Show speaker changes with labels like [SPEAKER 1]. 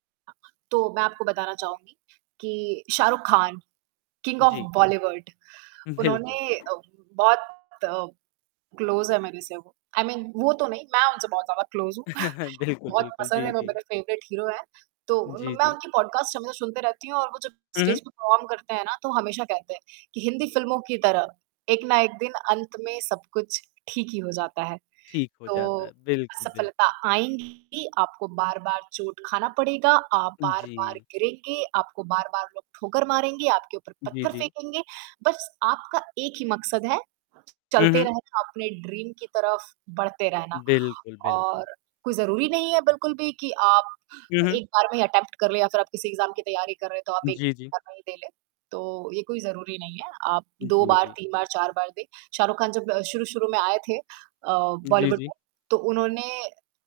[SPEAKER 1] तो मैं आपको बताना चाहूँगी कि शाहरुख खान किंग ऑफ
[SPEAKER 2] जी।
[SPEAKER 1] बॉलीवुड
[SPEAKER 2] बिल्कुल।
[SPEAKER 1] उन्होंने अ बहुत क्लोज है मेरे से वो आई मीन वो तो नहीं मैं उनसे बहुत ज़्यादा क्लोज हूँ।
[SPEAKER 2] बिल्कुल,
[SPEAKER 1] बहुत
[SPEAKER 2] बिल्कुल।
[SPEAKER 1] पसंद
[SPEAKER 2] जी,
[SPEAKER 1] हैं वो
[SPEAKER 2] जी।
[SPEAKER 1] मेरे फेवरेट हीरो हैं। तो म
[SPEAKER 2] जी,
[SPEAKER 1] मैं
[SPEAKER 2] जी।
[SPEAKER 1] उनकी पॉडकास्ट हमेशा सुनते रहती हूँ और वो जब
[SPEAKER 2] हुँ,
[SPEAKER 1] स्टेज
[SPEAKER 2] हुँ।
[SPEAKER 1] पे परफॉर्म करते हैं ना तो हमेशा कहते हैं कि हिंदी फिल्मों की तरह एक ना एक दिन अंत में सब कुछ ठीक ही हो जाता है।
[SPEAKER 2] ठीक हो
[SPEAKER 1] तो
[SPEAKER 2] जाता है। बिल्कुल,
[SPEAKER 1] असफलता
[SPEAKER 2] बिल्कुल।
[SPEAKER 1] आएँगी आपको बार-बार चोट खाना पड़ेगा, आप बार-बार
[SPEAKER 2] जी।
[SPEAKER 1] गिरेंगे, आपको बार-बार लोग ठोकर मारेंगे, आपके ऊपर
[SPEAKER 2] जी,
[SPEAKER 1] पत्थर
[SPEAKER 2] जी।
[SPEAKER 1] फेंकेंगे। बस आपका एक ही मकसद है
[SPEAKER 2] हुँ,
[SPEAKER 1] चलते
[SPEAKER 2] हुँ।
[SPEAKER 1] रहना, अपने ड्रीम की तरफ बढ़ते रहना।
[SPEAKER 2] बिल्कुल, बिल्कुल।
[SPEAKER 1] और कोई ज़रूरी नहीं है बिल्कुल भी कि आप
[SPEAKER 2] हुँ, हुँ।
[SPEAKER 1] 1 बार में ही अटेम्प्ट कर लें या फिर आप किसी एग्जाम की तैयारी कर रहे हैं तो आप 1
[SPEAKER 2] जी, जी।
[SPEAKER 1] बार में ही दे लें तो ये कोई ज़रूरी नहीं है। आप 2
[SPEAKER 2] जी,
[SPEAKER 1] बार,
[SPEAKER 2] जी।
[SPEAKER 1] 3 बार 4 बार दें। शाहरुख खान जब शुरू-शुरू में आये थे अ,
[SPEAKER 2] जी,
[SPEAKER 1] बॉलीवुड
[SPEAKER 2] जी।
[SPEAKER 1] में तो उन्होंने